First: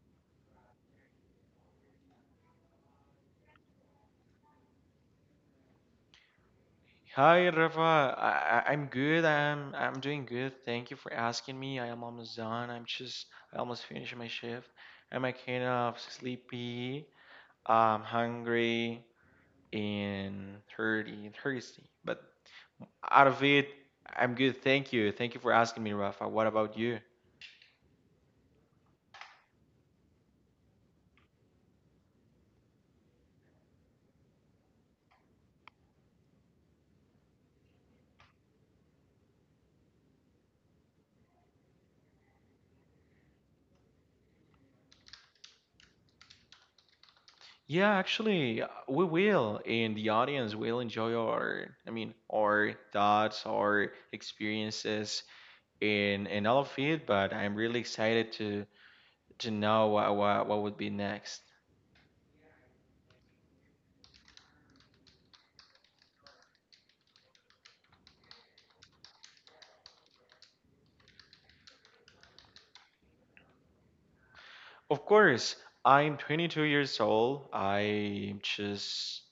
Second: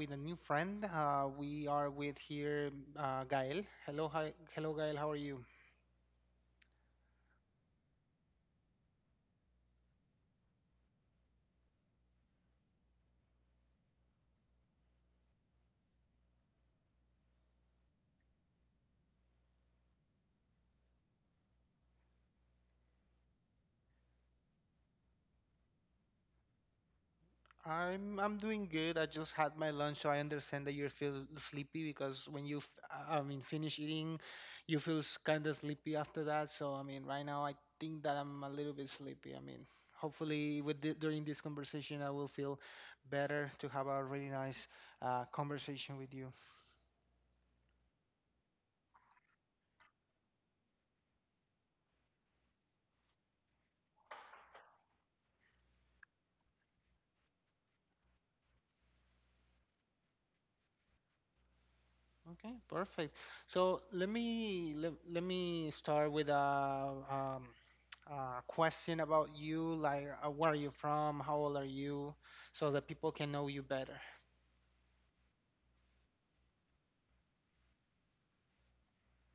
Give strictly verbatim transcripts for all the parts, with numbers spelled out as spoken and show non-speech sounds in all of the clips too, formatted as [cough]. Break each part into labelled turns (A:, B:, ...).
A: with a new friend. Uh, we are with here uh, Gael. Hello, hi, hello, Gael. How are you?
B: Hi Rafa, I, I- I'm good. I'm I'm doing good. Thank you for asking me. I am almost done. I'm just I almost finished my shift. I'm like kind of sleepy, um, hungry, and hurty, thirsty. But out of it, I'm good. Thank you. Thank you for asking me, Rafa. What about you?
A: I'm I'm doing good. I just had my lunch, so I understand that you feel sleepy because when you, f- I I mean, finish eating, you feel kind of sleepy after that. So I mean, right now I think that I'm a little bit sleepy. I mean, hopefully with the, during this conversation I will feel better to have a really nice uh, conversation with you.
B: Yeah, actually, uh, we will, and the audience will enjoy our, I mean, our thoughts, our experiences, and and all of it. But I'm really excited to to know what, what, what would be next.
A: Okay, perfect. So let me let, let me start with a, um, a question about you, like uh, where are you from, how old are you, so that people can know you better.
B: Of course, I'm twenty-two years old. I just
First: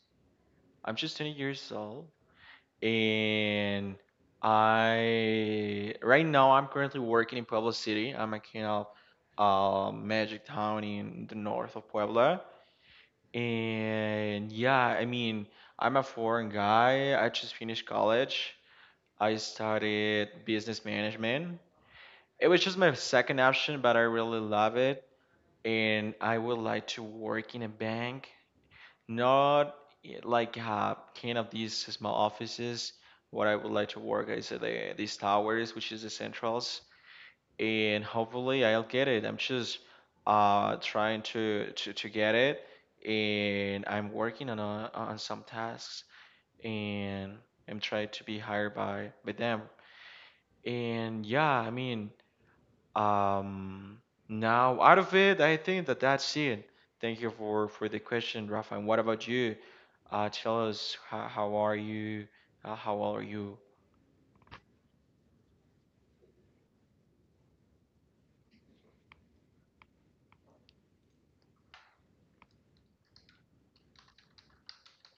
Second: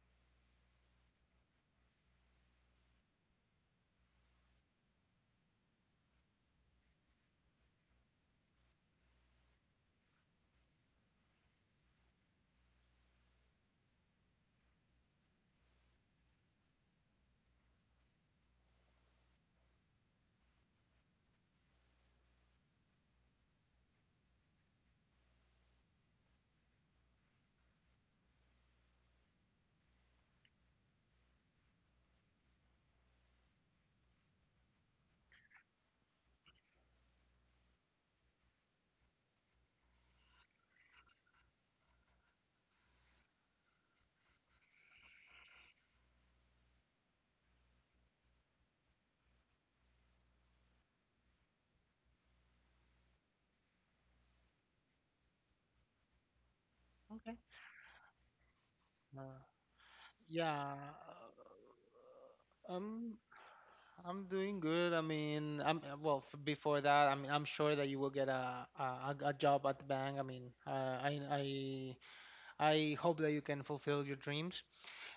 B: I'm just twenty years old, and I right now I'm currently working in Puebla City. I'm a kind of uh, magic town in the north of Puebla, and yeah, I mean I'm a foreign guy. I just finished college. I studied business management. It was just my second option, but I really love it. And I would like to work in a bank, not eh, like uh, kind of these small offices. What I would like to work is at the, these towers, which is the centrals, and hopefully I'll get it. I'm just uh, trying to, to to get it, and I'm working on a, on some tasks, and I'm trying to be hired by by them. And yeah, I mean, um, now, out of it, I think that that's it. Thank you
A: Okay.
B: for for the question, Rafa. And what
A: Uh,
B: about you? Uh, tell
A: yeah,
B: us how, how are you?
A: uh,
B: Uh, how
A: um,
B: old are you?
A: I'm doing good. I mean, I'm uh, well. f- Before that, I mean, I'm sure that you will get a a, a a job at the bank. I mean, uh, I I I hope that you can fulfill your dreams.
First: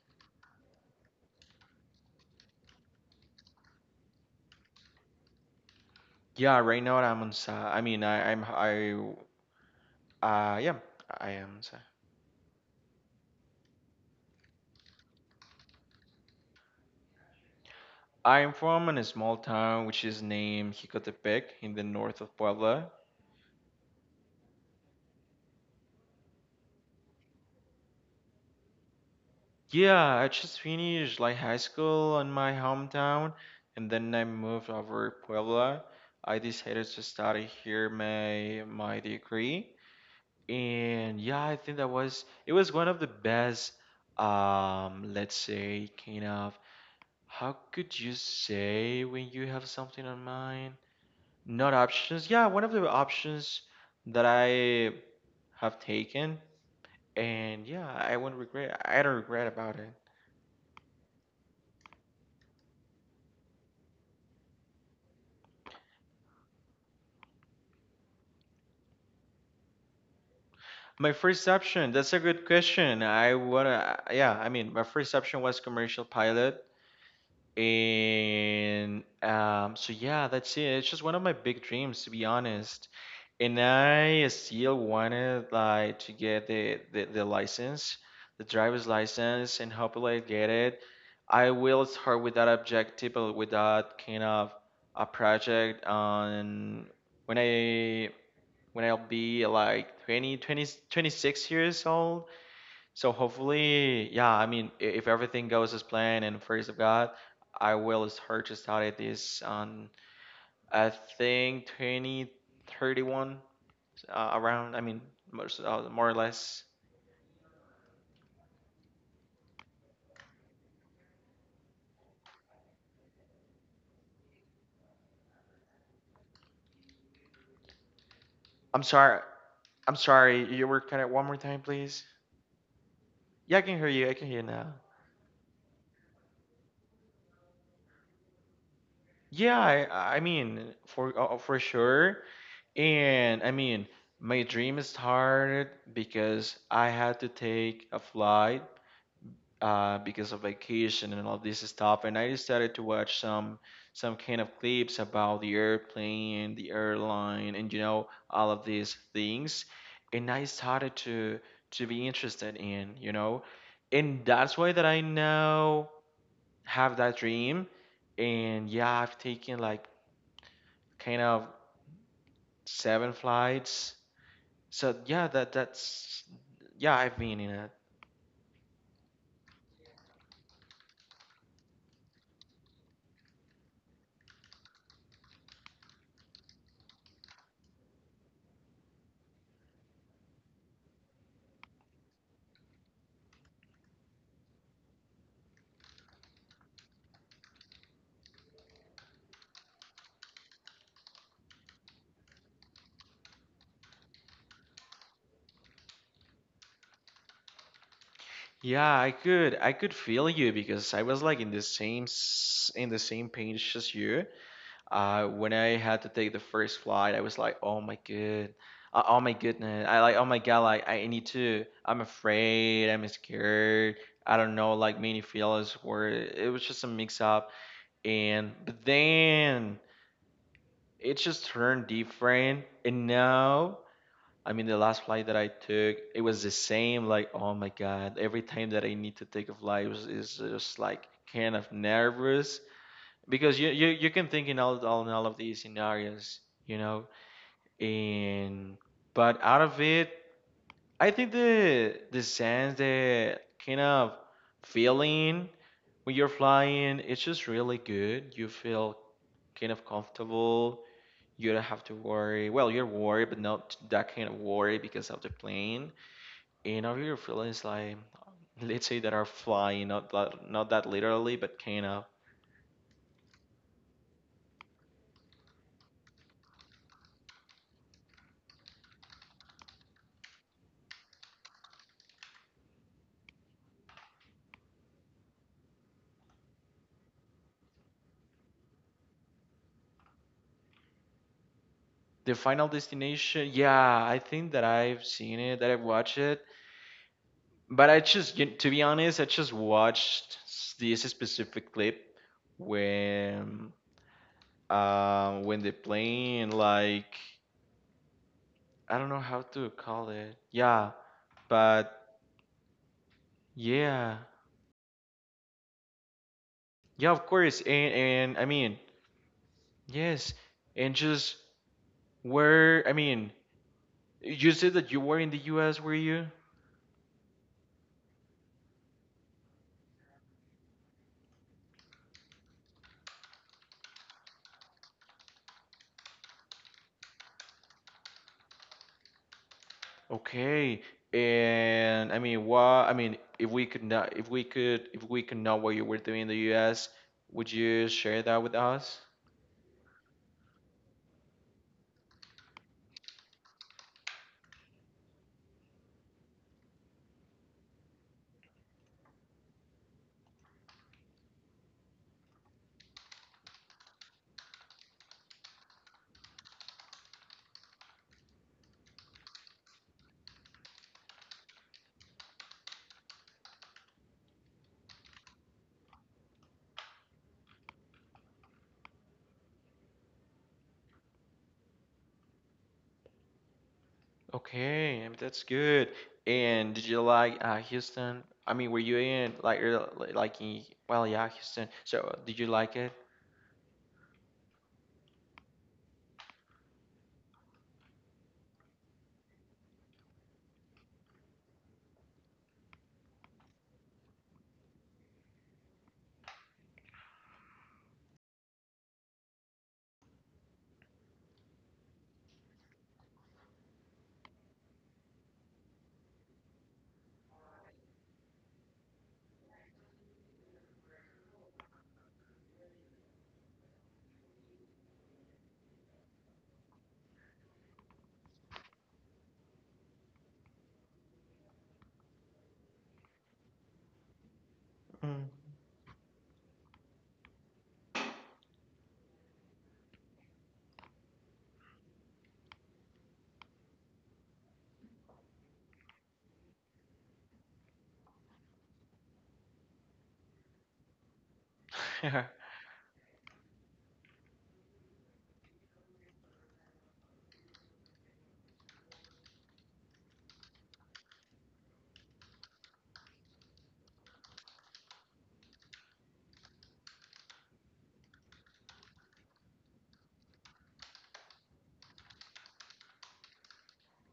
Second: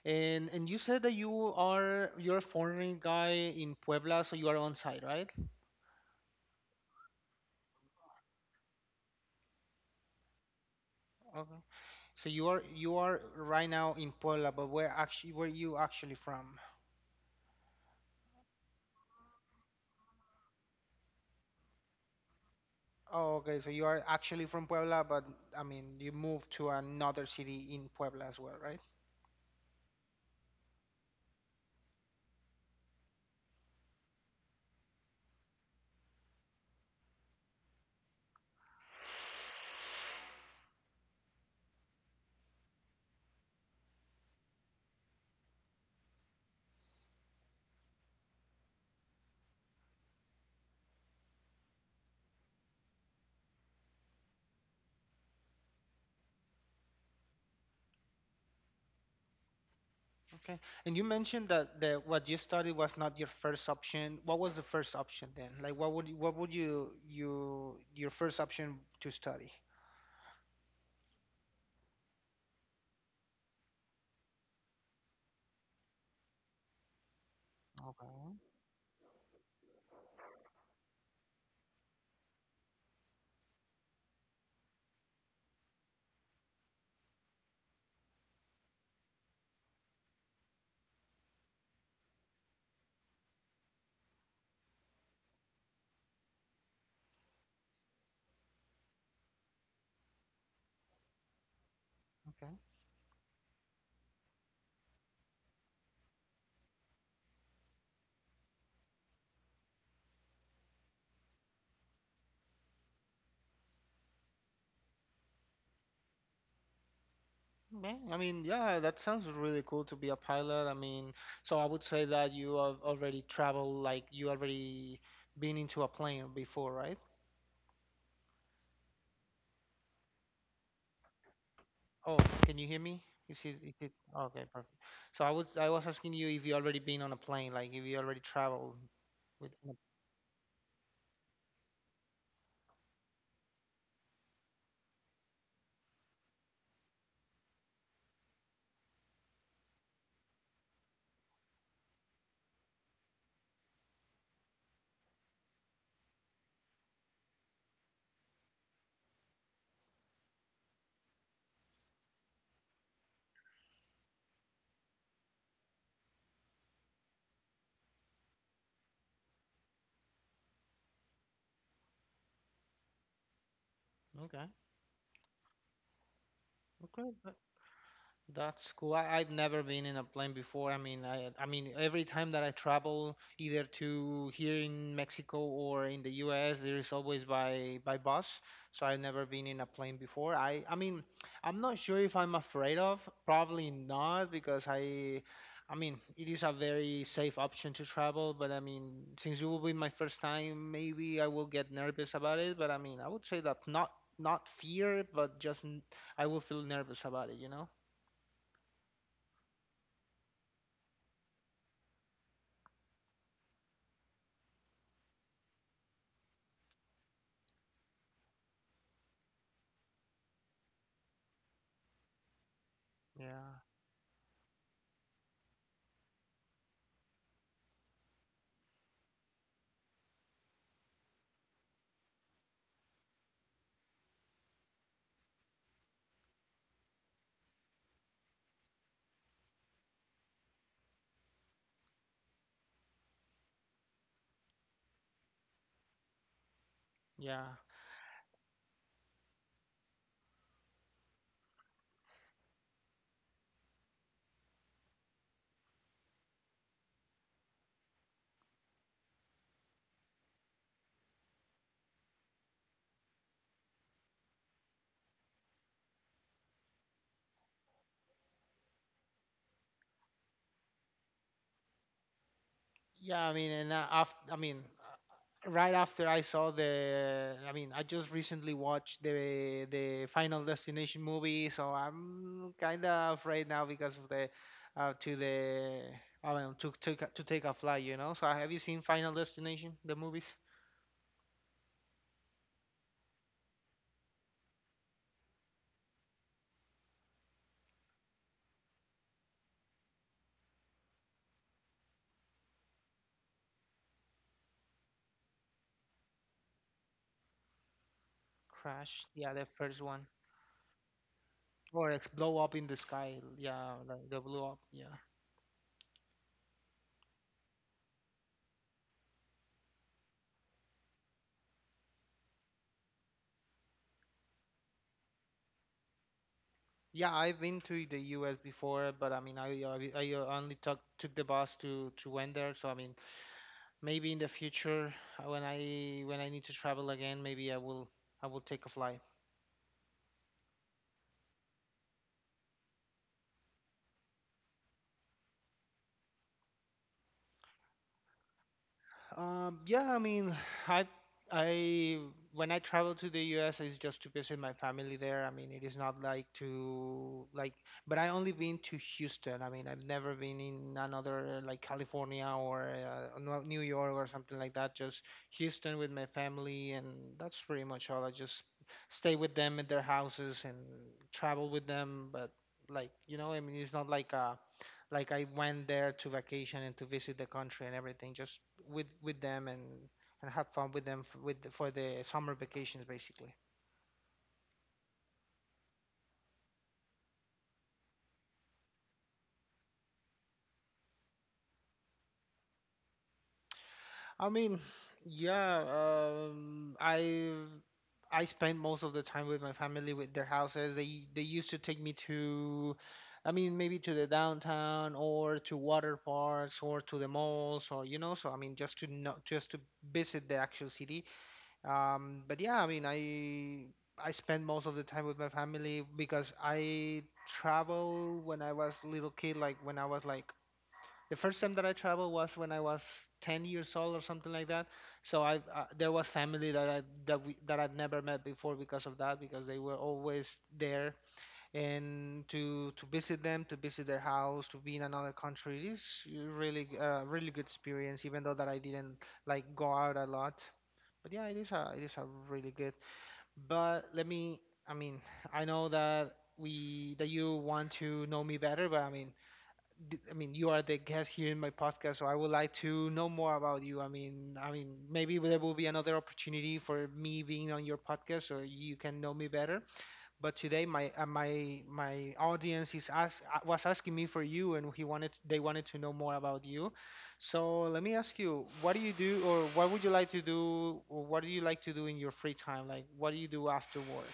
A: And and you said that you are you're a foreign guy in Puebla, so you are on site, right?
B: Yeah, right now I'm on. Sa I mean, I, I'm I. Uh, yeah, I am.
A: Okay.
B: Sa
A: So you are you are right now in Puebla, but where actually where you actually from?
B: I am from in a small town which is named Jicotepec in the north of Puebla.
A: Oh, okay. So you are actually from Puebla, but I mean you moved to another city in Puebla as well, right?
B: Yeah, I just finished like high school in my hometown, and then I moved over to Puebla. I decided to study here my my degree, and yeah, I think that was it was one of the best. Um, let's say kind of how could you say when you have something on mind? Not options. Yeah, one of the options that I have taken, and yeah, I won't regret. I don't regret about it.
A: Okay. And you mentioned that that what you studied was not your first option. What was the first option then? Like what would you- what would you you your first option to study?
B: My first option, that's a good question. I wanna, yeah, I mean, My first option was commercial pilot. And um, so, yeah, that's it. It's just one of my big dreams, to be honest. And I still wanted like to get the, the, the license, the driver's license, and hopefully I get it. I will start with that objective, or with that kind of a project on when I when I'll be like 20, 20, twenty-six years old.
A: Okay.
B: So hopefully, yeah, I mean, I- if everything goes as planned and first of God, I will start to study this on, I think, twenty thirty-one, uh, around, I mean, most, uh, more or less.
A: Yeah, I mean, yeah, that sounds really cool to be a pilot. I mean, so I would say that you have already traveled, like you already been into a plane before, right?
B: I'm sorry. I'm sorry. You were kind of one more time, please.
A: Oh, can you hear me? Is
B: Yeah,
A: it,
B: I can
A: is
B: hear
A: it?
B: you. I can hear
A: Okay,
B: you now.
A: perfect. So I was I was asking you if you already been on a plane, like if you already traveled with.
B: Yeah, I, I mean, for uh, for sure. And I mean, my dream started because I had to take a flight uh, because of vacation and all this stuff, and I decided to watch some some kind of clips about the airplane, the airline, and you know all of these things, and I started to to be interested in you know, and that's why that I now have that dream, and yeah, I've taken like kind of seven flights.
A: Okay,
B: So yeah, that that's yeah,
A: okay.
B: I've been in it.
A: That's cool. I, I've never been in a plane before. I mean, I, I mean, every time that I travel, either to here in Mexico or in the U S, there is always by by bus. So I've never been in a plane before. I, I mean, I'm not sure if I'm afraid of. Probably not, because I, I mean, it is a very safe option to travel. But I mean, since it will be my first time, maybe I will get nervous about it. But I mean, I would say that not not fear, but just n- I will feel nervous about it, you know?
B: Yeah, I could I could feel you because I was like in the same s- in the same page as you. Uh, when I had to take the first flight, I was like, oh my good, uh, oh my goodness, I like oh my god, like I need to. I'm afraid, I'm
A: Yeah,
B: scared. I don't know, like many feelings were. It was just a mix up, and but then it just turned different, and now. I mean, the last flight that I took, it was the same. Like, oh my God, every time that I need to take a flight was, is just like kind of nervous because you, you, you can think in all, all, in all of these scenarios, you know.
A: yeah,
B: And but out of it, I think the the sense, the kind of feeling when you're flying, it's just really good. You feel kind of comfortable you don't have to worry. Well, you're worried, but not that kind of worry because of the plane. And I really feel it's like, let's say that are flying, not that, not that literally, but kind of.
A: yeah. I mean, and uh, after, I mean, uh, right after I saw the, I mean, I just recently watched the the Final Destination movie, so I'm kind of afraid now because of the, uh, to the, I mean, to to to take a flight, you know. So uh, have you seen Final Destination, the movies?
B: The Final Destination, yeah, I think that I've seen it, that I've watched it. But I just, you- to be honest, I just watched s- this specific clip when, um, when the plane, like, I
A: Crash,
B: don't know
A: yeah,
B: how
A: the
B: to
A: first one,
B: call it. Yeah,
A: or it's
B: but
A: blow up in the sky, yeah, like
B: yeah,
A: the blow up, yeah.
B: yeah, of course. And and I mean, yes, and just where, I mean. You said that you were in the U S, were you?
A: Yeah, I've been to the U S before, but I mean, I I, I only took took the bus to to went there. So I mean, maybe in the future uh, when I when I need to travel again, maybe I will I will take a flight.
B: Okay. And I mean, why? I mean, if we could not, if we could, if we could know what you were doing in the U S, would you share that with us?
A: Um, yeah, I mean, I, I, when I travel to the U S, it's just to visit my family there. I mean, it is not like to like, but I only been to Houston. I mean, I've never been in another like California or uh, Nor- New York or something like that. Just Houston with my family, and that's pretty much all. I just stay with them at their houses and travel with them. But like, you know, I mean, it's not like uh like I went there to vacation and to visit the country and everything, just with with them and and have fun with them f- with the- for the summer vacations basically.
B: Okay, I mean, that's good. And did you like uh, Houston? I mean, were you in like er, like in, well, yeah, Houston. So, did you like it?
A: I mean, yeah, um, I I spend most of the time with my family with their houses. They they used to take me to, I mean, maybe to the downtown or to water parks or to the malls or you know. So I mean, just to know, just to visit the actual city. Um, but yeah, I mean, I I spend most of the time with my family because I travel when I was little kid, like when I was like the first time that I traveled was when I was ten years old or something like that. So I uh, there was family that I that we that I'd never met before because of that because they were always there and to to visit them, to visit their house, to be in another country. It is really g- a really good experience, even though that I didn't like go out a lot. But yeah, it is a it is a really good. But let me, I mean, I know that we that you want to know me better, but I mean, d- I mean, you are the guest here in my podcast, so I
B: Mm.
A: would
B: [laughs]
A: like to know more about you. I mean, I mean, maybe there will be another opportunity for me being on your podcast, or you can know me better. But today my uh, my my audience is ask uh, was asking me for you, and he wanted they wanted to know more about you. So let me ask you, what do you do, or what would you like to do, or what do you like to do in your free time? Like, what do you do after work?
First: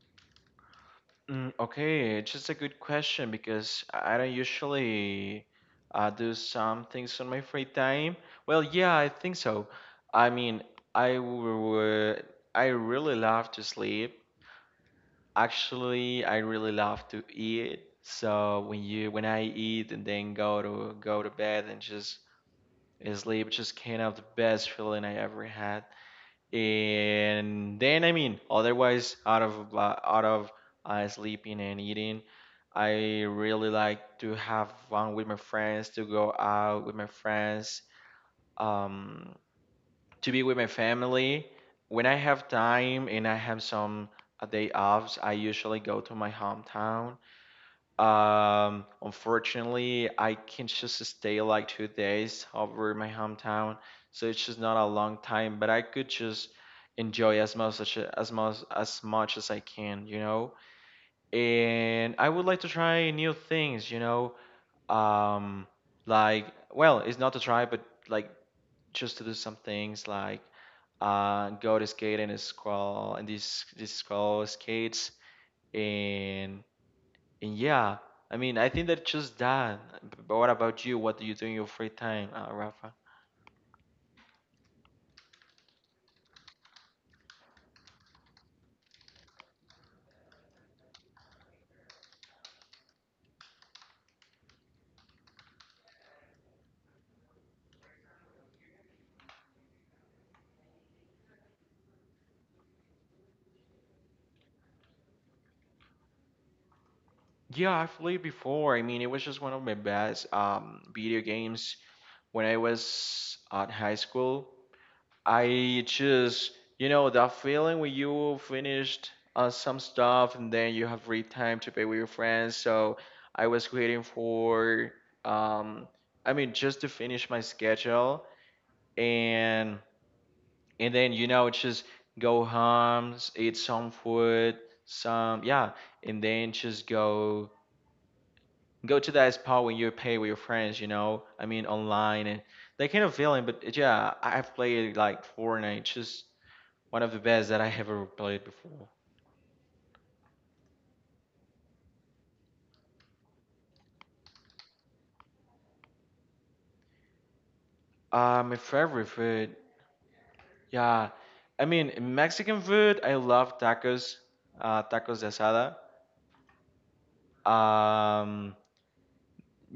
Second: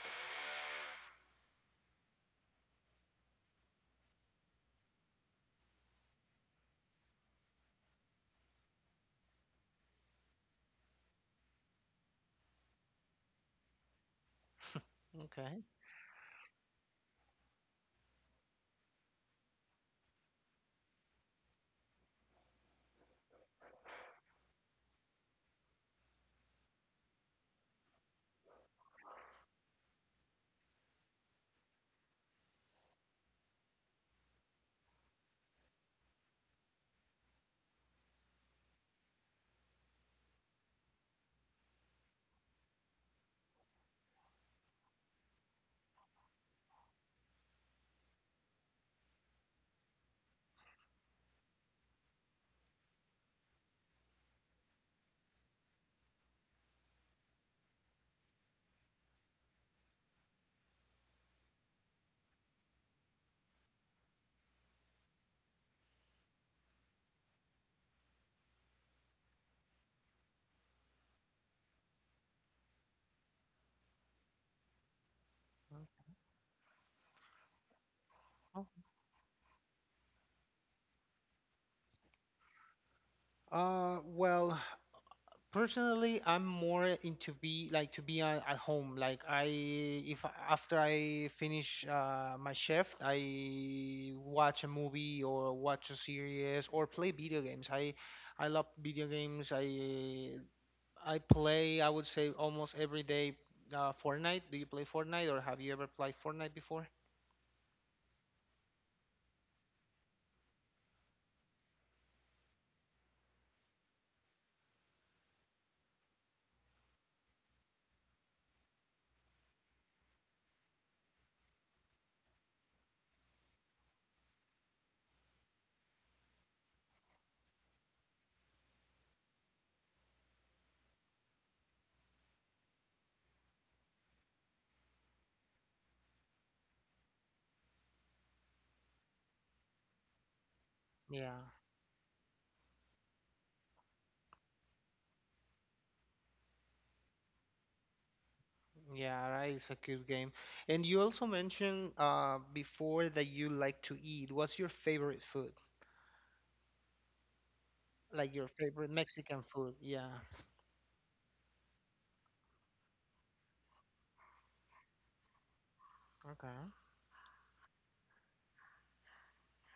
B: Mm, okay, just a good question because I don't usually uh, do some things on my free time. Well, yeah, I think so. I mean, I would, I really love to sleep.
A: Okay.
B: Actually, I really love to eat. So when you when I eat and then go to go to bed and just sleep, just kind of the best feeling I ever had and then I mean, otherwise, out of uh, out of uh, sleeping and eating, I really like to have fun with my friends, to go out with my friends, um, to be with my family. When I have time and I have some uh, day offs, I usually go to my hometown. Um, unfortunately, I can just stay like two days over in my hometown, so it's just not a long time, but I could just enjoy as much as as much as much as I can, you know? And I would like to try new things, you know? Um, like, well, it's not to try, but like just to do some things like uh go to skate in a squall and these these squall skates and. And yeah, I mean,
A: Oh.
B: I think that just that. But what about you? What do you do in your free time, uh, Rafa?
A: Uh, well, Personally, I'm more into be like to be on, at home. Like I, if I- after I finish uh, my shift, I watch a movie or watch a series or play video games. I, I love video games. I, I play. I would say almost every day. Uh, Fortnite. Do you play Fortnite or have you ever played Fortnite before?
B: Yeah, I've played before. I mean, it was just one of my best um, video games when I was at high school. I just, you know, that feeling when you finished uh, some stuff and then you have free time to play with your friends. So I was waiting for, um, I mean, just to finish my schedule and. And then you know just go home eat some food some yeah and then just go go to that spot when you play with your friends you know
A: Yeah,
B: I mean online and that kind of feeling but yeah I- have played like fortnite just one of the best that I have ever played before.
A: yeah, that is a good game. And you also mentioned uh, before that you like to eat. What's your favorite food? Like
B: Uh,
A: your
B: my
A: favorite
B: favorite
A: Mexican
B: food,
A: food. Yeah.
B: yeah I mean mexican food I love tacos, uh tacos de asada,
A: Okay.
B: um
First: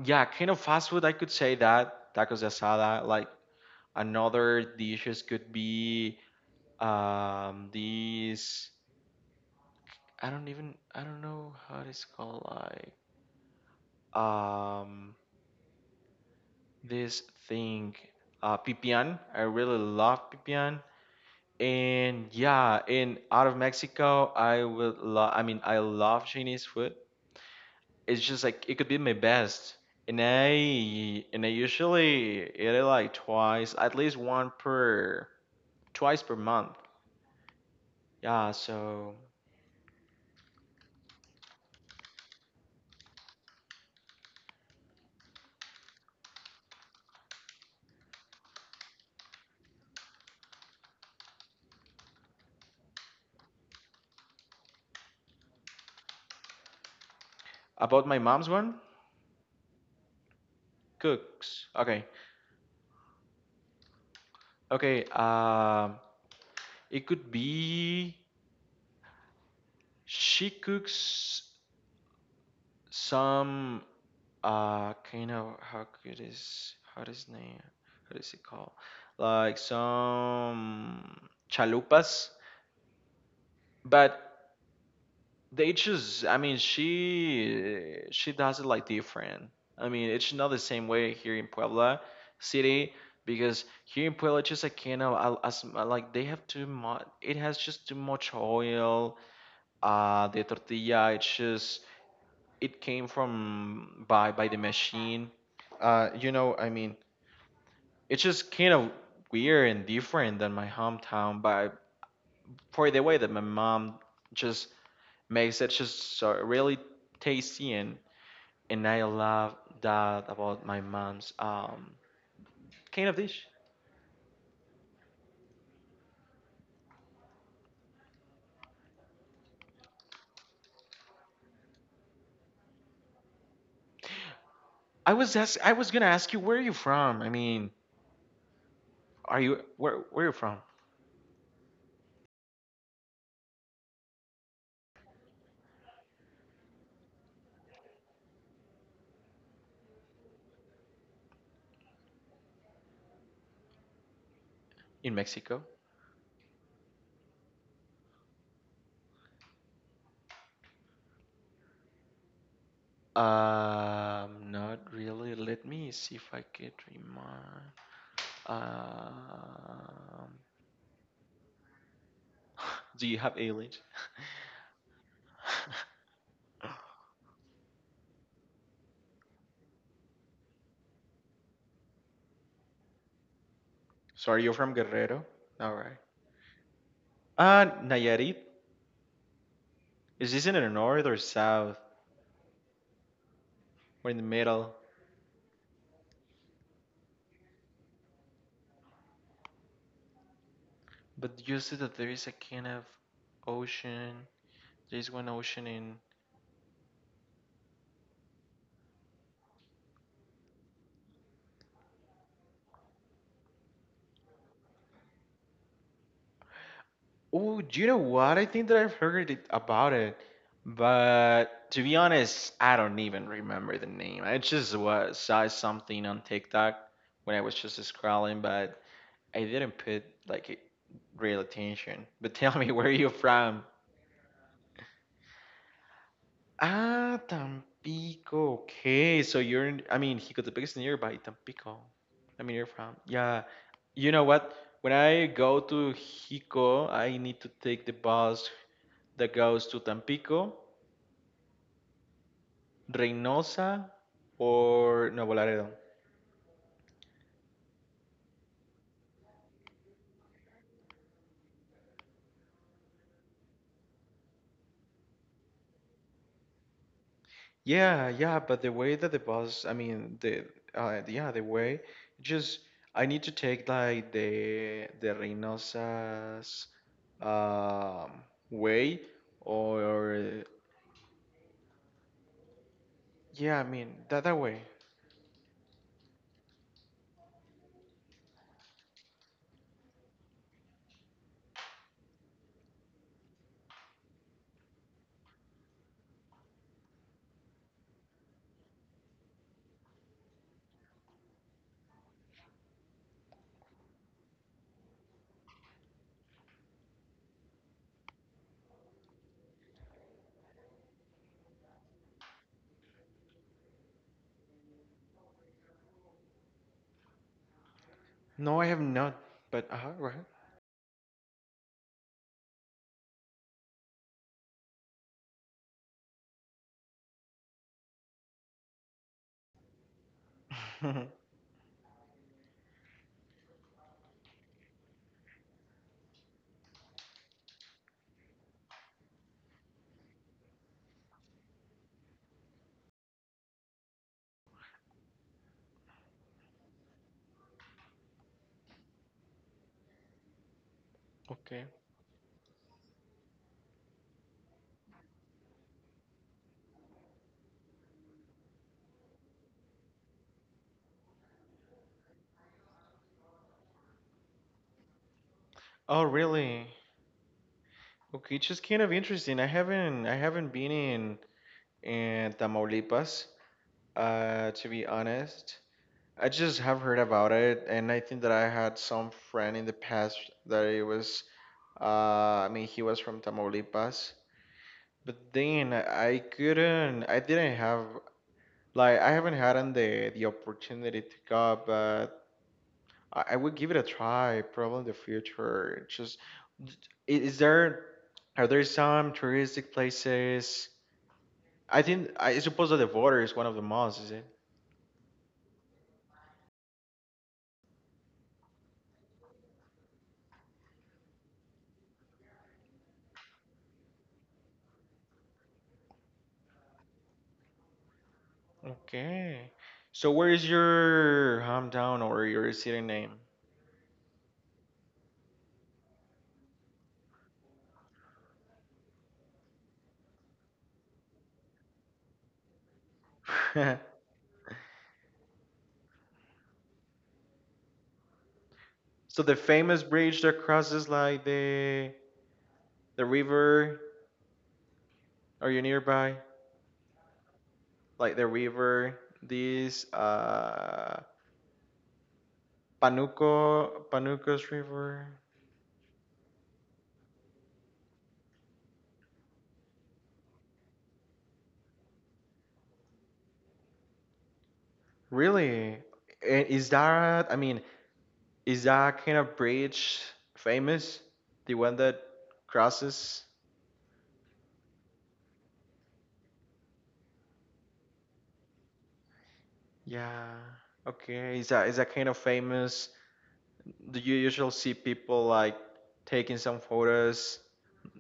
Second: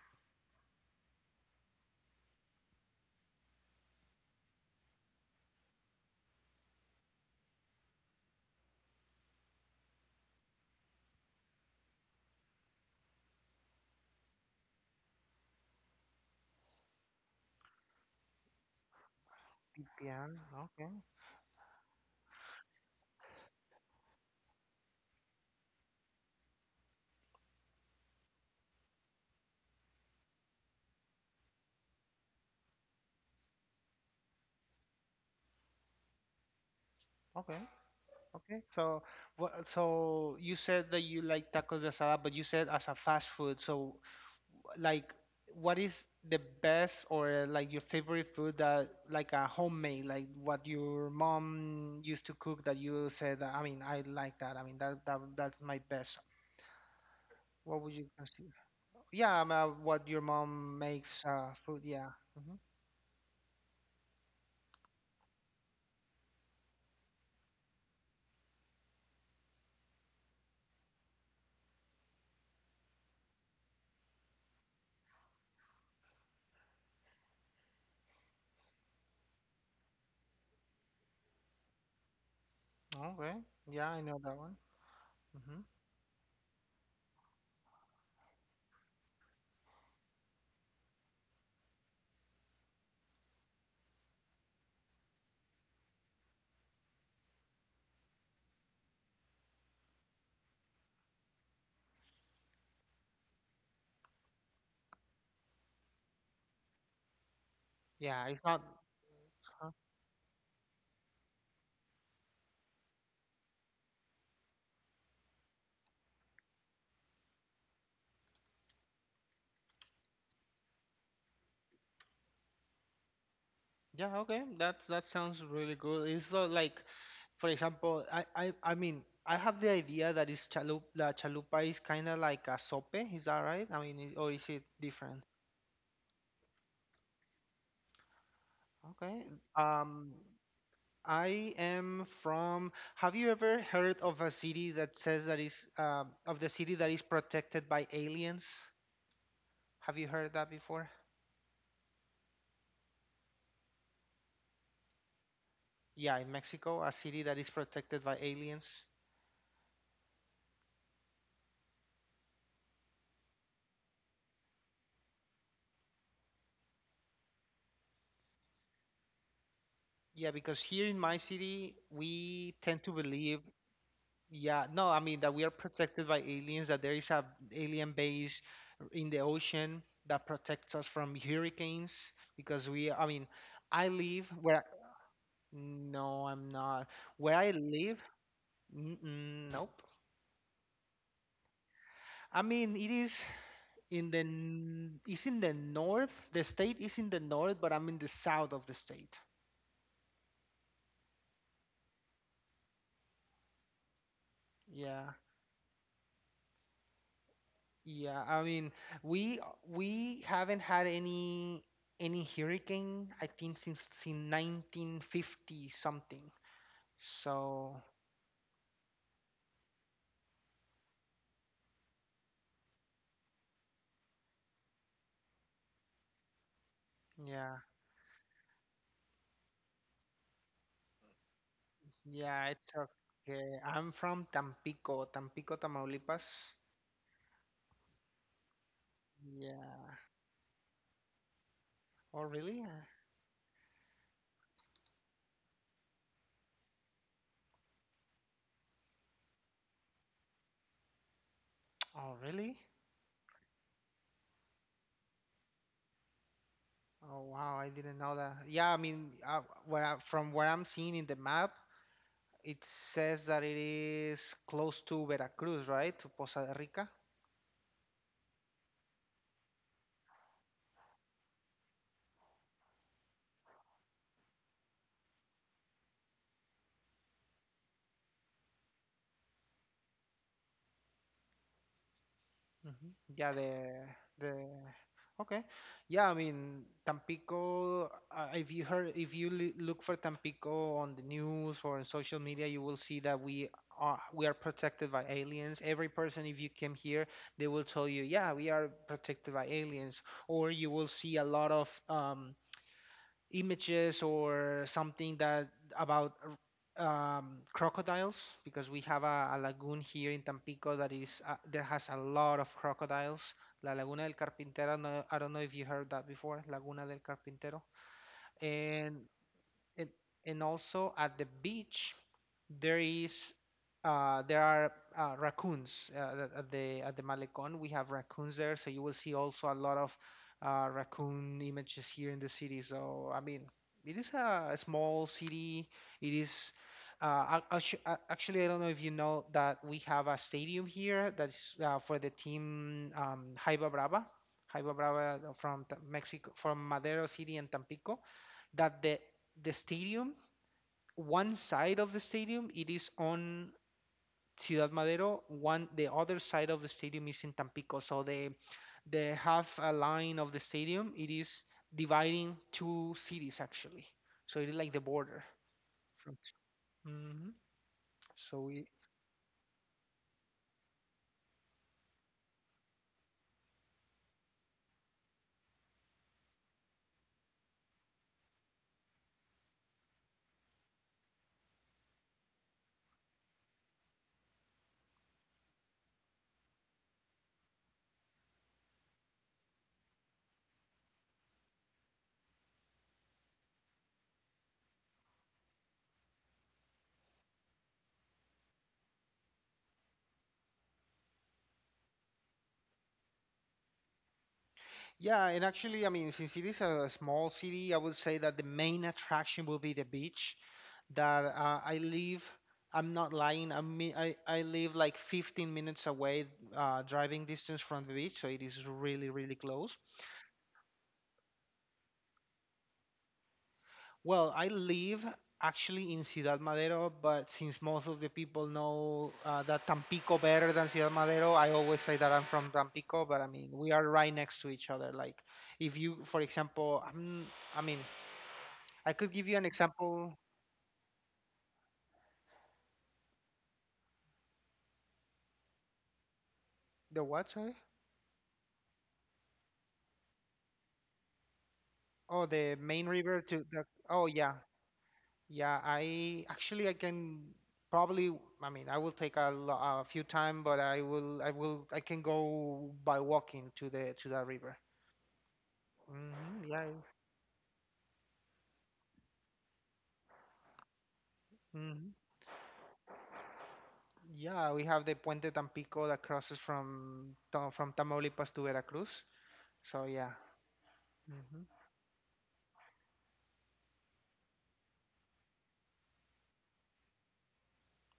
B: yeah kind of fast food I could say that tacos de asada like. Another dishes could be um these I don't even I don't know how it's called like um this thing uh pipian. I really love
A: Pipián.
B: pipian.
A: Okay.
B: And yeah, and out of Mexico, I would love I mean I love Chinese food. It's just like it could be my best. And I and I usually eat it like twice, at least one per twice per month.
A: Okay.
B: Yeah,
A: Okay. So,
B: so
A: what? So you said that you like tacos de asada, but you said as a fast food. So, like, what is the best or like your favorite food that like a homemade, like what your mom used to cook that you said that I mean I like that. I mean that that that's my best. What would
B: about
A: you
B: my mom's
A: consider?
B: one,
A: Yeah, um, uh, what your mom makes uh,
B: cooks.
A: food.
B: Okay.
A: Yeah. Hmm.
B: Okay. Um, it could be she cooks some uh kind of how could is how does name how does it call like some chalupas,
A: Okay. Yeah, I
B: but
A: know that one. Hmm.
B: they just I mean she she does it like different. I mean it's not the same way here in Puebla city because here in Puebla, it's just a kind of I, as, like they have too much. It has just too much oil. Uh, the tortilla, it's just it came from by by the machine. Uh, you know, I mean, it's
A: Yeah, it's
B: just
A: not.
B: kind of weird
A: Huh?
B: and different than my hometown, but for the way that my mom just makes it, just so really tasty and and I love that about my mom's um kind of dish.
A: Yeah, okay. That that sounds really good. It's not like, for example, I I I mean, I have the idea that is chalup that chalupa is kind of like a sope. Is that right? I mean, i- or is it
B: I
A: different?
B: was ask, I was gonna ask you where are you from? I mean,
A: Okay.
B: are you where
A: Um,
B: where are you from?
A: I am from. Have you ever heard of a city that says that is uh, of the city that is protected by aliens? Have you heard that before?
B: In Mexico?
A: Yeah, in Mexico, a city that is protected by aliens.
B: Um, not really. Let me see if I could remember. Um,
A: Yeah, because here in my city, we tend to
B: [laughs] do you have
A: believe,
B: aliens?
A: yeah, no, I mean that we are protected
B: [laughs]
A: by aliens, that there is a alien base in the ocean that protects us from hurricanes because we, I mean, I live
B: Sorry, you're
A: where,
B: from Guerrero? All right.
A: no, I'm not. Where I
B: Uh,
A: live,
B: Nayarit?
A: mm-mm, nope.
B: Is this in the north or south?
A: I mean, it is
B: We're
A: in
B: in
A: the,
B: the middle.
A: n- it's in the north. The state is in the north, but I'm in the south of the state.
B: But you see that there is a kind of ocean. There's
A: Yeah.
B: one ocean in...
A: Yeah, I mean, we we haven't had any any hurricane, I think since since nineteen fifty something.
B: Oh, do
A: So,
B: you know what? I think that I've heard it, about it, but to be honest, I don't even remember the name. I just was, saw something on TikTok when I was
A: yeah.
B: just scrolling, but I didn't put like a- real attention. But
A: Yeah,
B: tell me, [laughs]
A: it's
B: where are you
A: okay.
B: from?
A: I'm from Tampico, Tampico, Tamaulipas.
B: Ah, Tampico. Okay, so you're in,
A: Yeah.
B: I mean, Jicotepec is nearby Tampico.
A: Oh,
B: I mean,
A: really?
B: you're from. Yeah. You know what? When I go to Jico, I need to take the bus that goes to Tampico.
A: Oh, really?
B: Reynosa or Nuevo Laredo.
A: Oh, wow, I didn't know that. Yeah, I mean, uh, where I, from where I'm seeing in the map, it says that it is close to Veracruz, right? To Poza Rica.
B: Yeah, yeah, but the way that the bus, I mean, the uh, yeah, the way, just I need to take like the the Reynosa's um way, or
A: Hmm. Yeah, the
B: yeah, I mean that that
A: the
B: way.
A: Okay. Yeah, I mean, Tampico, uh, if you heard, if you li- look for Tampico on the news or on social media, you will see that we are we are protected by aliens. Every person, if you came here, they will tell you, yeah, we are protected by aliens. Or you will see a lot of um, images or something that about um, crocodiles because we have a, a lagoon here in Tampico that is uh, there has a lot of crocodiles. La Laguna del Carpintero. No, I don't know if you heard that before. Laguna del Carpintero.
B: No, I have
A: And
B: not, but
A: and
B: uh-huh,
A: and also at the beach there is uh, there are uh, raccoons uh, at at the at the Malecon. We have raccoons there, so you will see also a lot of uh,
B: right. [laughs]
A: raccoon images here in the city. So I mean, it is a, small city. It is. Uh, ac- actually, I don't know if you know that we have a stadium here that's uh, for the team um, Jaiba Brava, Jaiba Brava from Ta- Mexico, from Madero City and Tampico that the the stadium, one
B: Okay.
A: side of the stadium, it is on Ciudad Madero. One, the other side of the stadium is in Tampico. So the the half a line of the stadium, it is dividing two cities actually. So it is like the border.
B: Oh,
A: From,
B: really?
A: mhm.
B: Okay, it's
A: So
B: just
A: it,
B: kind of interesting. I haven't I haven't been in in Tamaulipas, uh, to be honest. I just have heard about it, and I think that I had some friend in the past that it was, uh, I mean, he was from Tamaulipas, but then I couldn't, I didn't have, like, I haven't had an- the the opportunity to go, but I, I would give it a try, probably in the future. Just, d- i- is there, are there some touristic places? I think, I suppose that the border is one of the most, is it?
A: yeah, and actually, I mean, since it is a small city, I would say that the main attraction will be the beach. That uh, I live, I'm not lying. I mean, I, I live like fifteen minutes away, uh, driving distance from the beach, so it is really, really
B: Okay.
A: close.
B: So where is your hometown or your city name?
A: Well, I live actually in Ciudad Madero, but since most of the people know uh, that Tampico better than Ciudad Madero, I always say that I'm from Tampico, but I mean, we are
B: [laughs]
A: right next to each other. Like, if you, for example, I'm, I mean, I could
B: So
A: give
B: the
A: you an
B: famous
A: example.
B: bridge that crosses like the the river, are you nearby?
A: The what? Sorry.
B: Like the river, this uh
A: Oh, the main river
B: Panuco
A: to the. Oh yeah,
B: Panucos River.
A: yeah. I actually I can probably. I mean, I will take a, lo- a few time, but I will. I will. I can go by walking to the to that river.
B: Really?
A: Hmm,
B: And
A: yeah.
B: is that, I mean, is that kind of bridge famous? The one
A: Hmm.
B: that crosses?
A: Yeah. We have the Puente Tampico that crosses from Ta- from Tamaulipas to Veracruz. So yeah.
B: Yeah. Okay.
A: Mm-hmm.
B: Is that, is that kind of famous? Do you usually see people like taking some photos?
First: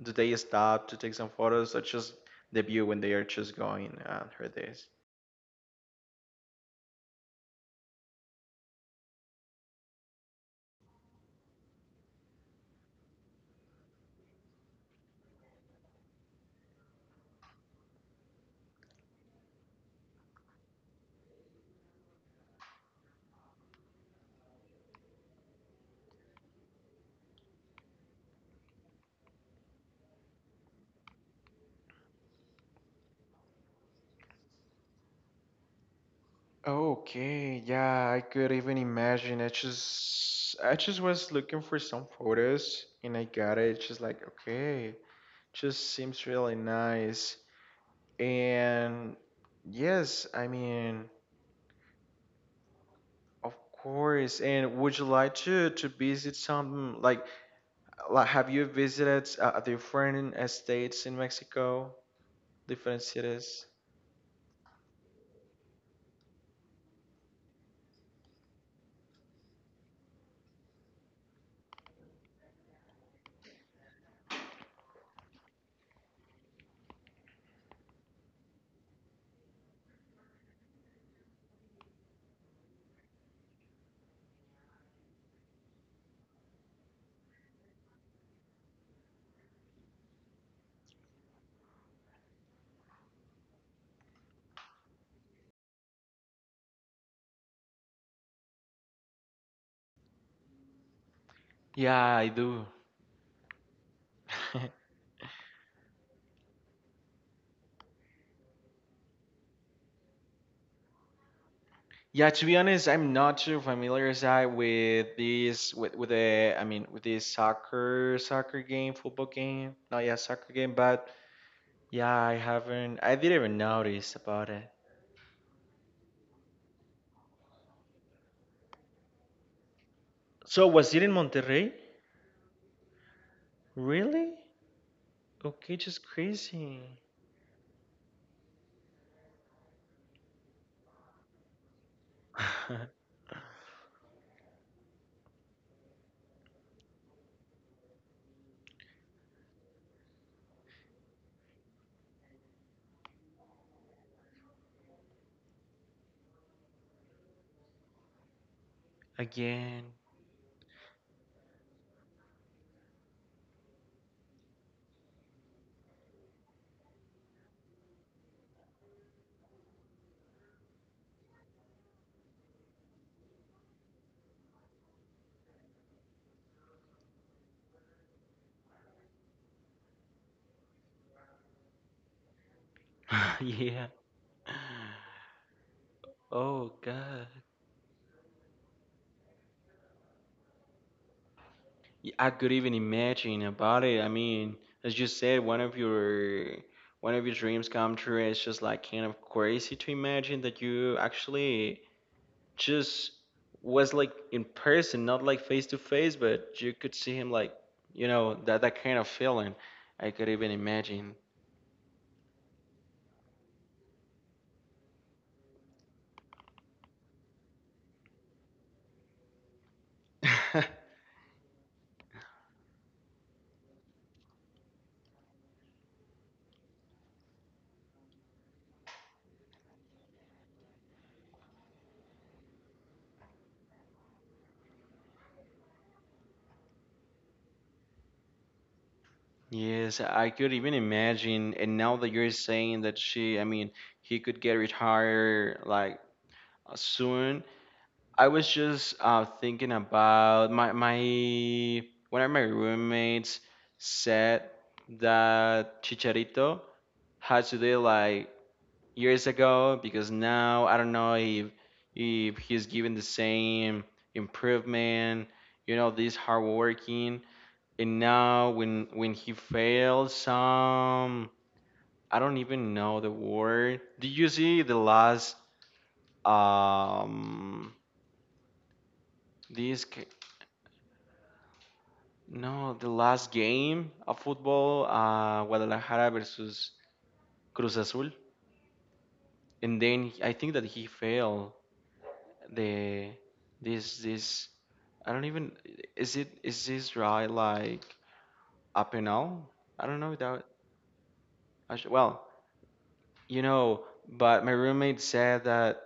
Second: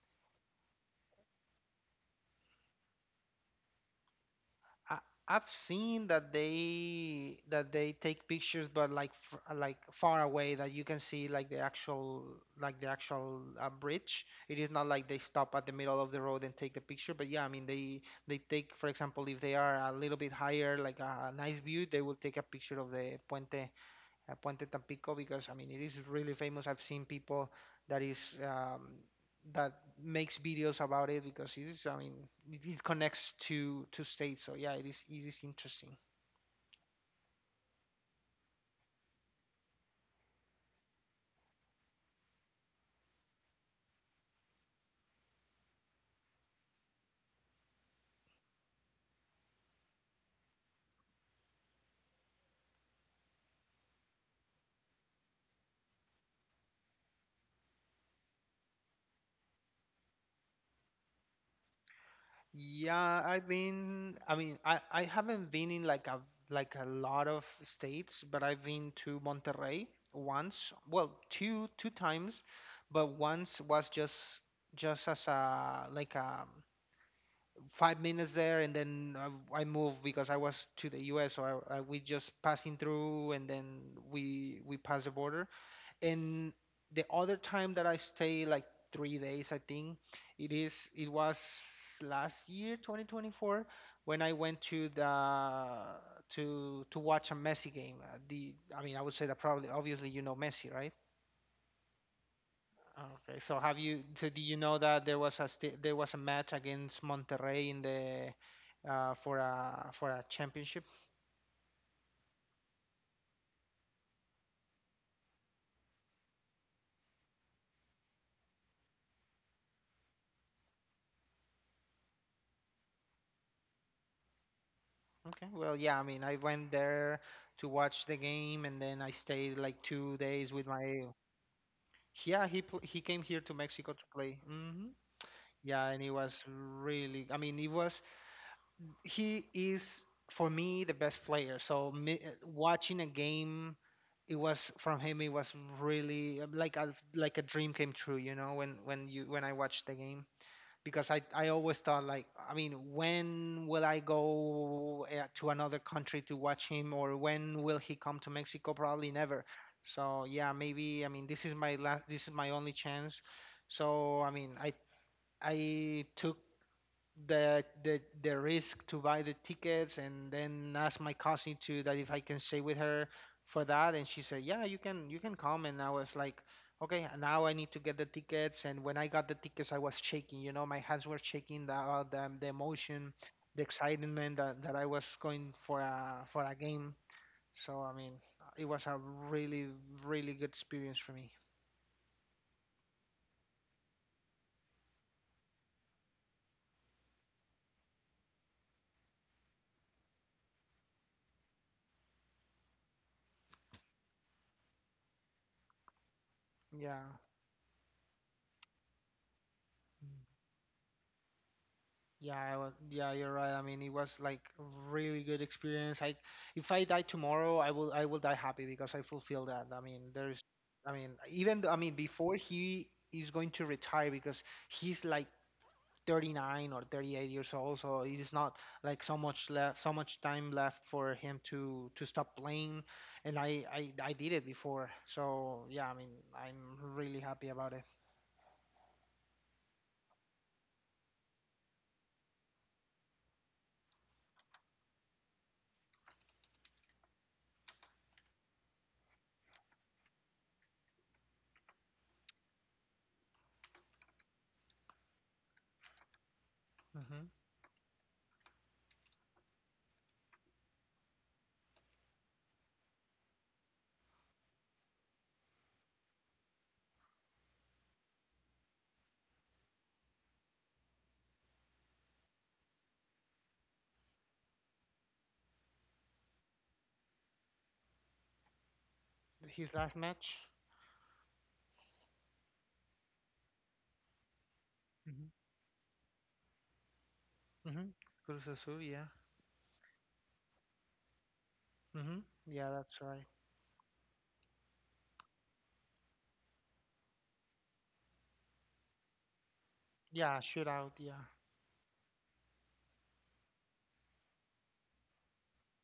B: Do they stop to take some photos, or just the view when they are just going uh, through this?
A: I, I've seen that they that they take pictures, but like f- like far away that you can see like the actual like the actual uh, bridge. It is not like they stop at the middle of the road and take the picture. But yeah, I mean they they take, for example, if they are a little bit higher, like a, a nice view, they will take a picture of the puente uh, Puente Tampico because I mean it is really famous. I've seen people that is um, that makes videos about it because it is I mean it, it connects to to states. So yeah, it is it is interesting.
B: Okay, yeah, I could even imagine. I just I just was looking for some photos and I got it. Just like, okay, just seems really nice. And yes, I mean, of course. And would you like to to visit some like... Like, have you visited uh, different states in Mexico, different
A: Yeah,
B: cities?
A: I've been. I mean, I I haven't been in like a like a lot of states, but I've been to Monterrey once. Well, two two times, but once was just just as a like a five minutes there, and then I, I moved because I was to the U S. So I, I, we just passing through, and then we we passed the border. And the other time that I stay like three days, I think it is it was last year, twenty twenty-four, when I went to the to to watch a Messi game. Uh, The I mean, I would say that probably obviously you know Messi, right?
B: Yeah, I do.
A: Okay, so have you? So do you know
B: [laughs]
A: that there was a sti- there was a match against Monterrey in the uh, for a for a championship?
B: Yeah, to be honest, I'm not too familiarized with this, with with the, I mean with this soccer soccer game, football game. Not yeah, soccer game, but yeah, I haven't I didn't even notice about it.
A: Okay, well, yeah. I mean, I went there to watch the game, and then I stayed like two days with
B: So was it
A: my.
B: in Monterrey?
A: Yeah, he pl- he came here to Mexico to
B: Really?
A: play. Hmm.
B: Okay,
A: Yeah, and
B: just
A: it was
B: crazy.
A: really. I mean, it was. He is for me the best player. So me, uh, watching a
B: [laughs]
A: game, it was from him. It was really uh, like a like a dream came true. You know, when when you when I watched the game, because I I always thought like, I mean, when will I go uh, to another country to watch him, or when will he come to Mexico? Probably never.
B: Again.
A: So yeah, maybe I mean this is my last. This is my only chance. So I mean, I I took the the the risk to buy the tickets and then ask my cousin to that if I can stay with her for that and she said yeah you can you can come and I was like okay now I need to get the tickets and when I got the tickets I was shaking you know my hands were shaking the uh, the, the emotion
B: [laughs]
A: the
B: Yeah.
A: excitement that, that I was going for a for a
B: Oh,
A: game
B: God.
A: so I mean it was a really really good experience for me.
B: Y- I could even imagine about it. I mean, as you said, one of your, one of your dreams come true. It's just like kind of crazy to imagine that you actually just was like in person, not like face to face, but you could see
A: Yeah.
B: him like, you know, that that kind of feeling. I could even imagine.
A: Yeah, I was, yeah, you're right. I mean, it was like a really good experience. I, if I die tomorrow, I will, I will die happy because I fulfill that. I mean, there's,
B: [laughs]
A: I mean, even, th- I mean, before he is going to retire because he's like thirty-nine or thirty-eight years old, so it is not like so much left, so much time left for him to to stop playing. And I, I, I did it before, so yeah, I mean, I'm really happy about it.
B: Yes, I could even imagine. And now that you're saying that she, I mean, he could get retired like soon, I was just uh, thinking about my my one of my roommates said that Chicharito
A: Hmm.
B: had to do it like years ago, because now I don't know if if he's given the same improvement, you know, this hard working. And now when when he fails some, I don't even know the word. Did you see the last um
A: His
B: this...
A: last match.
B: No, the last game of football,
A: Hmm.
B: uh, Guadalajara versus Cruz
A: Hmm.
B: Azul,
A: Cruz Azul, yeah.
B: and then I think that he failed
A: Mm-hmm. Yeah, that's
B: the,
A: right.
B: this this. I don't even, is it, is this right like a penal? I don't know if
A: Yeah,
B: that.
A: shootout. Yeah,
B: I should, well, you know, but my roommate said that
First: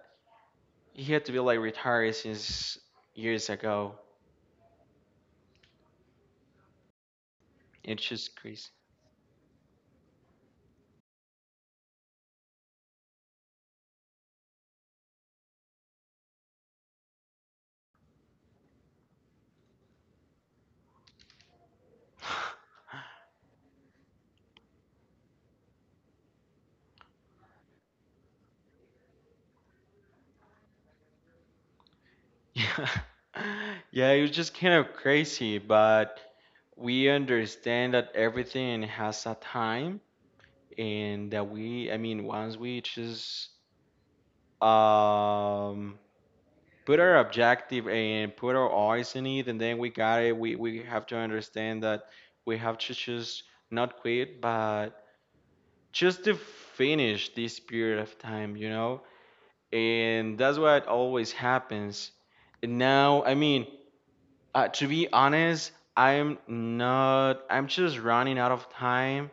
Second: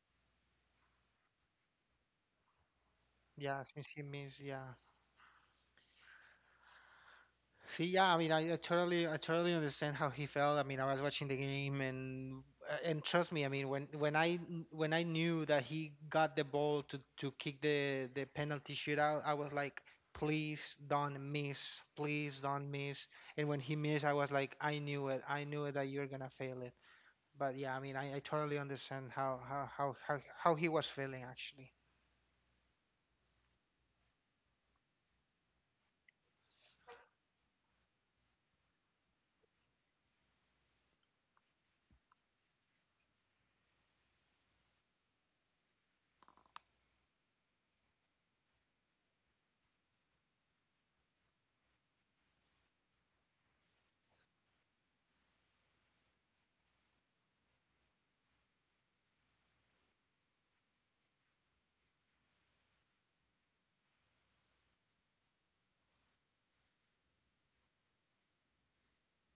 B: he had to be like retired since years
A: yeah. Since
B: ago.
A: he missed, yeah. See,
B: It's
A: yeah. I mean,
B: just
A: I, I
B: crazy. [laughs]
A: totally, I totally understand how he felt. I mean, I was watching the game, and uh, and trust me, I mean, when when I when I knew that he got the ball to to kick the the penalty shootout, I was like, please don't miss, please don't miss. And when he missed, I was like, I knew it, I knew it that you're gonna fail it. But yeah, I mean, I, I totally understand how how how how, how he was feeling actually.
B: Yeah, [laughs] yeah, it was just kind of crazy, but... we understand that everything has a time, and that we, I mean, once we just um put our objective and put our eyes in it, and then we got it, we we have to understand that we have to just not quit but just to finish this period of time, you know. And that's what always happens. And now I mean, uh, to be honest, I'm not I'm just running out of time.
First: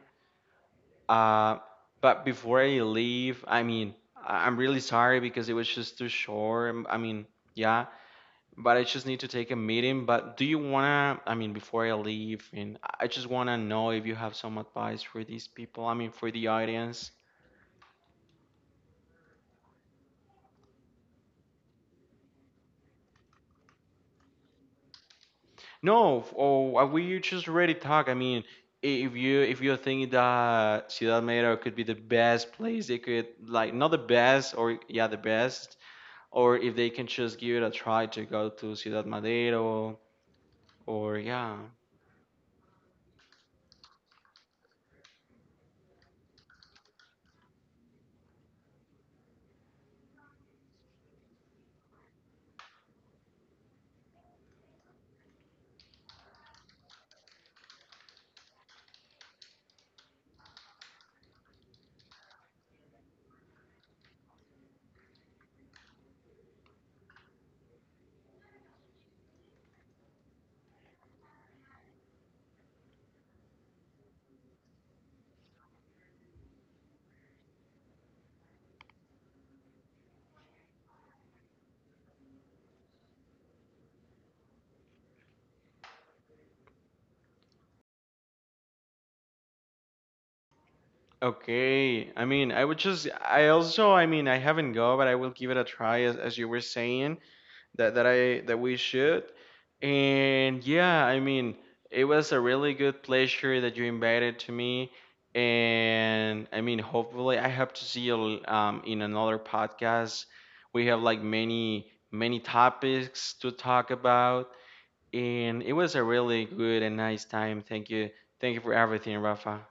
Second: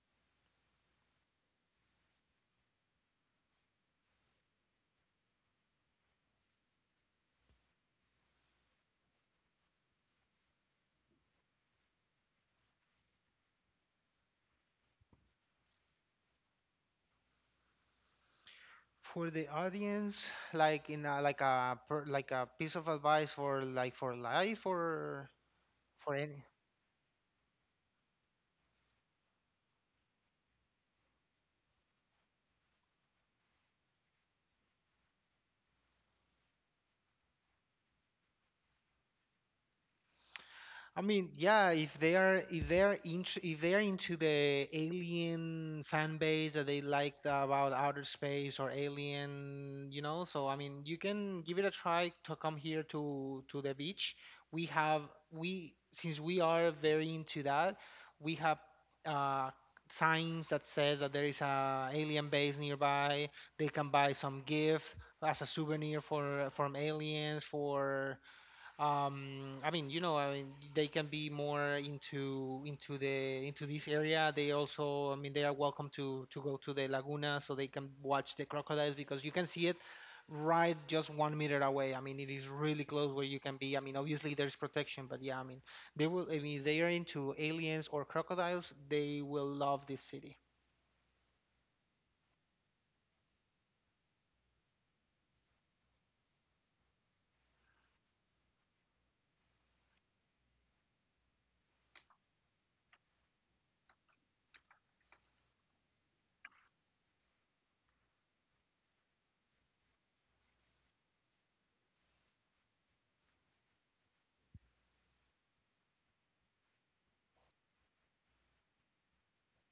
B: Uh, but before I leave, I mean, I- I'm really sorry because it was just too short. Um, I mean, yeah, but I just need to take a meeting. But do you wanna, I mean, before I leave, and I I just wanna know if you have some advice for these people, I mean, for the audience.
A: For the audience like in a, like a per, like a piece of advice for like for life or for
B: No, f-
A: any.
B: oh, uh, We just already talk. I mean, i- if you, if you think that Ciudad Madero could be the best place, it could like not the best, or yeah, the best, or if they can just give it a try to go to Ciudad Madero.
A: I
B: Or
A: mean,
B: yeah.
A: yeah, if they are if they are into if they are into the alien fan base that they liked about outer space or alien, you know, so I mean, you can give it a try to come here to to the beach. We have we since we are very into that, we have uh signs that says that there is a alien base nearby. They can buy some gift as a souvenir for from aliens for um I mean you know I mean they can be more into into the into this area they also I mean they are welcome to to go to the laguna so they can watch the crocodiles because you can see it right just one meter away I mean it is really close where you can be I mean obviously there's protection but yeah I mean they will I mean if they are into aliens or crocodiles they will love this city.
B: Okay. I mean, I would just, I also, I mean, I haven't go, but I will give it a try, as, as you were saying that that I, that we should. And yeah, I mean, it was a really good pleasure that you invited to me. And I mean, hopefully I hope to see you um in another podcast. We have like many many topics to talk about. And it was a really good and nice time. Thank you. Thank you for everything, Rafa.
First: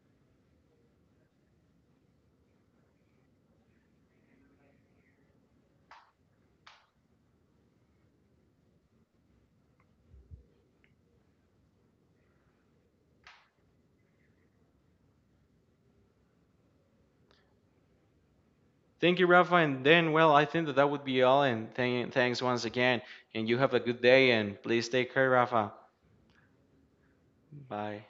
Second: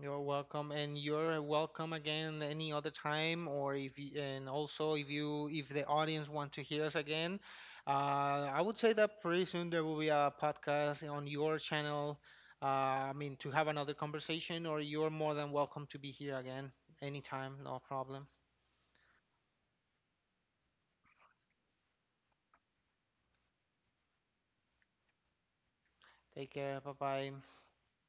A: You're welcome, and you're welcome again any other time, or if you, and also if you if the audience want to hear us again, uh, I would say that pretty soon there will be a podcast on your channel. Uh, I mean, to have another conversation, or you're more than welcome to be here again anytime, no problem.
B: Thank you, Rafa. And then, well, I think that that would be all. And thank thanks once again. And you have a good day. And please take care, Rafa.
A: Take care, bye bye.
B: Bye.